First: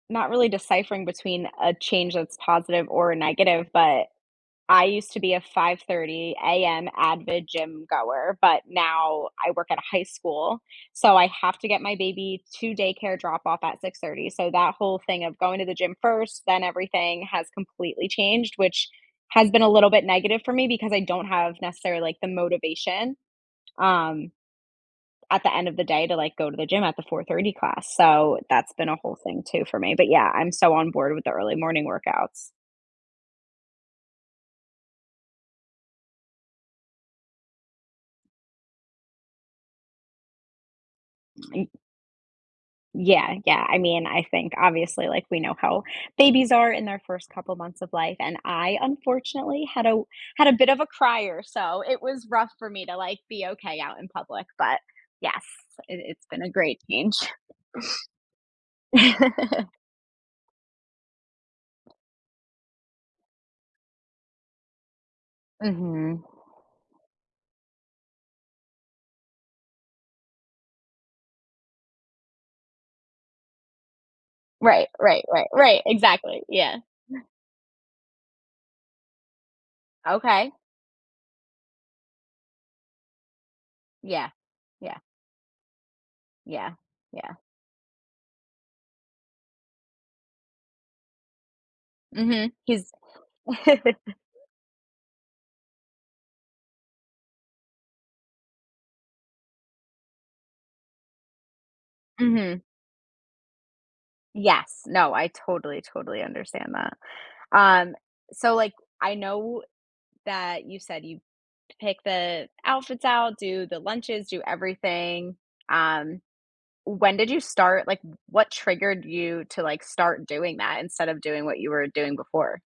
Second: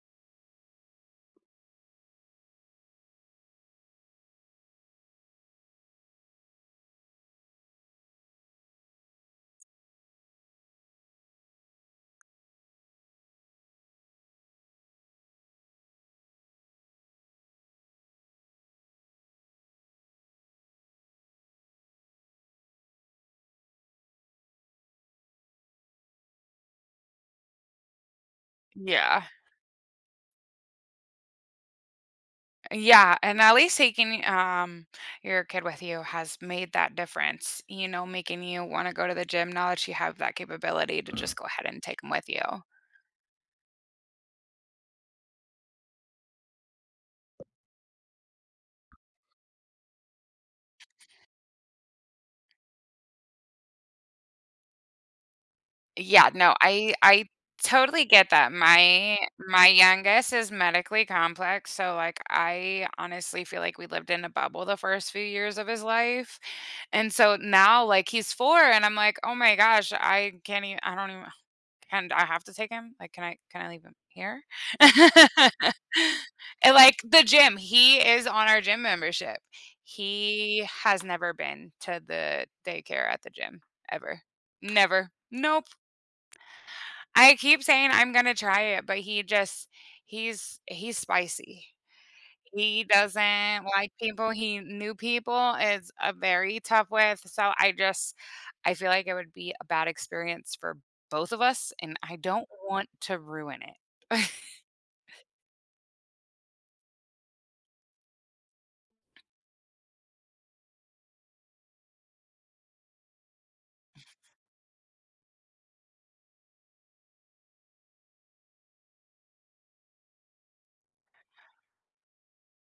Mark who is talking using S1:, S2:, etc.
S1: Not really deciphering between a change that's positive or negative, but, I used to be a 05:30 AM avid gym-goer, but now I work at a high school, so, I have to get my baby to daycare drop off at 06:30 so, that whole thing of going to the gym first, then everything, has completely changed, which has been a little bit negative for me because I don't have necessarily, like, the motivation, um, at the end of the day to, like, go to the gym at the 04:30 class, so, that's been a whole
S2: Yeah.
S1: thing too for me. But yeah, I'm so, on board with the early morning workouts.
S2: A Yeah, and at least taking, um, your kid with you has made that difference, you know, making you wanna go to the gym now that you have that capability to just go ahead
S1: Mm
S2: and take 'em with you.
S1: Yeah, yeah, I mean I think obviously, like, we know how babies are in their first couple months of life, and I unfortunately had a had a bit of a crier, so, it was rough for me to, like, be okay out in public, but yes, it it's
S2: Yeah,
S1: been a
S2: no,
S1: great
S2: I
S1: change.
S2: I totally get that. My my youngest is medically complex, so, like, I honestly feel like we lived in a bubble the first few years of his
S1: Mhm.
S2: life, and so, now, like, he's 4 and I'm, like, "Oh my gosh, I can't even I don't even can I have to take him? Like, can can I leave him here?"
S1: Right, right, right, right. Exactly,
S2: And,
S1: yeah.
S2: like, the gym he is on our gym membership.
S1: Okay.
S2: He has never been to the daycare at the gym ever.
S1: Yeah. Yeah.
S2: Never. Nope.
S1: Yeah.
S2: I
S1: Yeah.
S2: keep saying I'm gonna try it, but he just he's he's spicy.
S1: Mhm,
S2: He
S1: his
S2: doesn't like people, he new people is a very tough with, so, I just I feel like it would be a bad experience for both of us, and I don't
S1: Mhm.
S2: want to ruin it.
S1: Yes, no, I totally, totally understand that. Um, so, like, I know that you said you pick the outfits out, do the lunches, do everything, um, when did you start? Like, what triggered you to, like, start doing that instead of doing what you were doing before?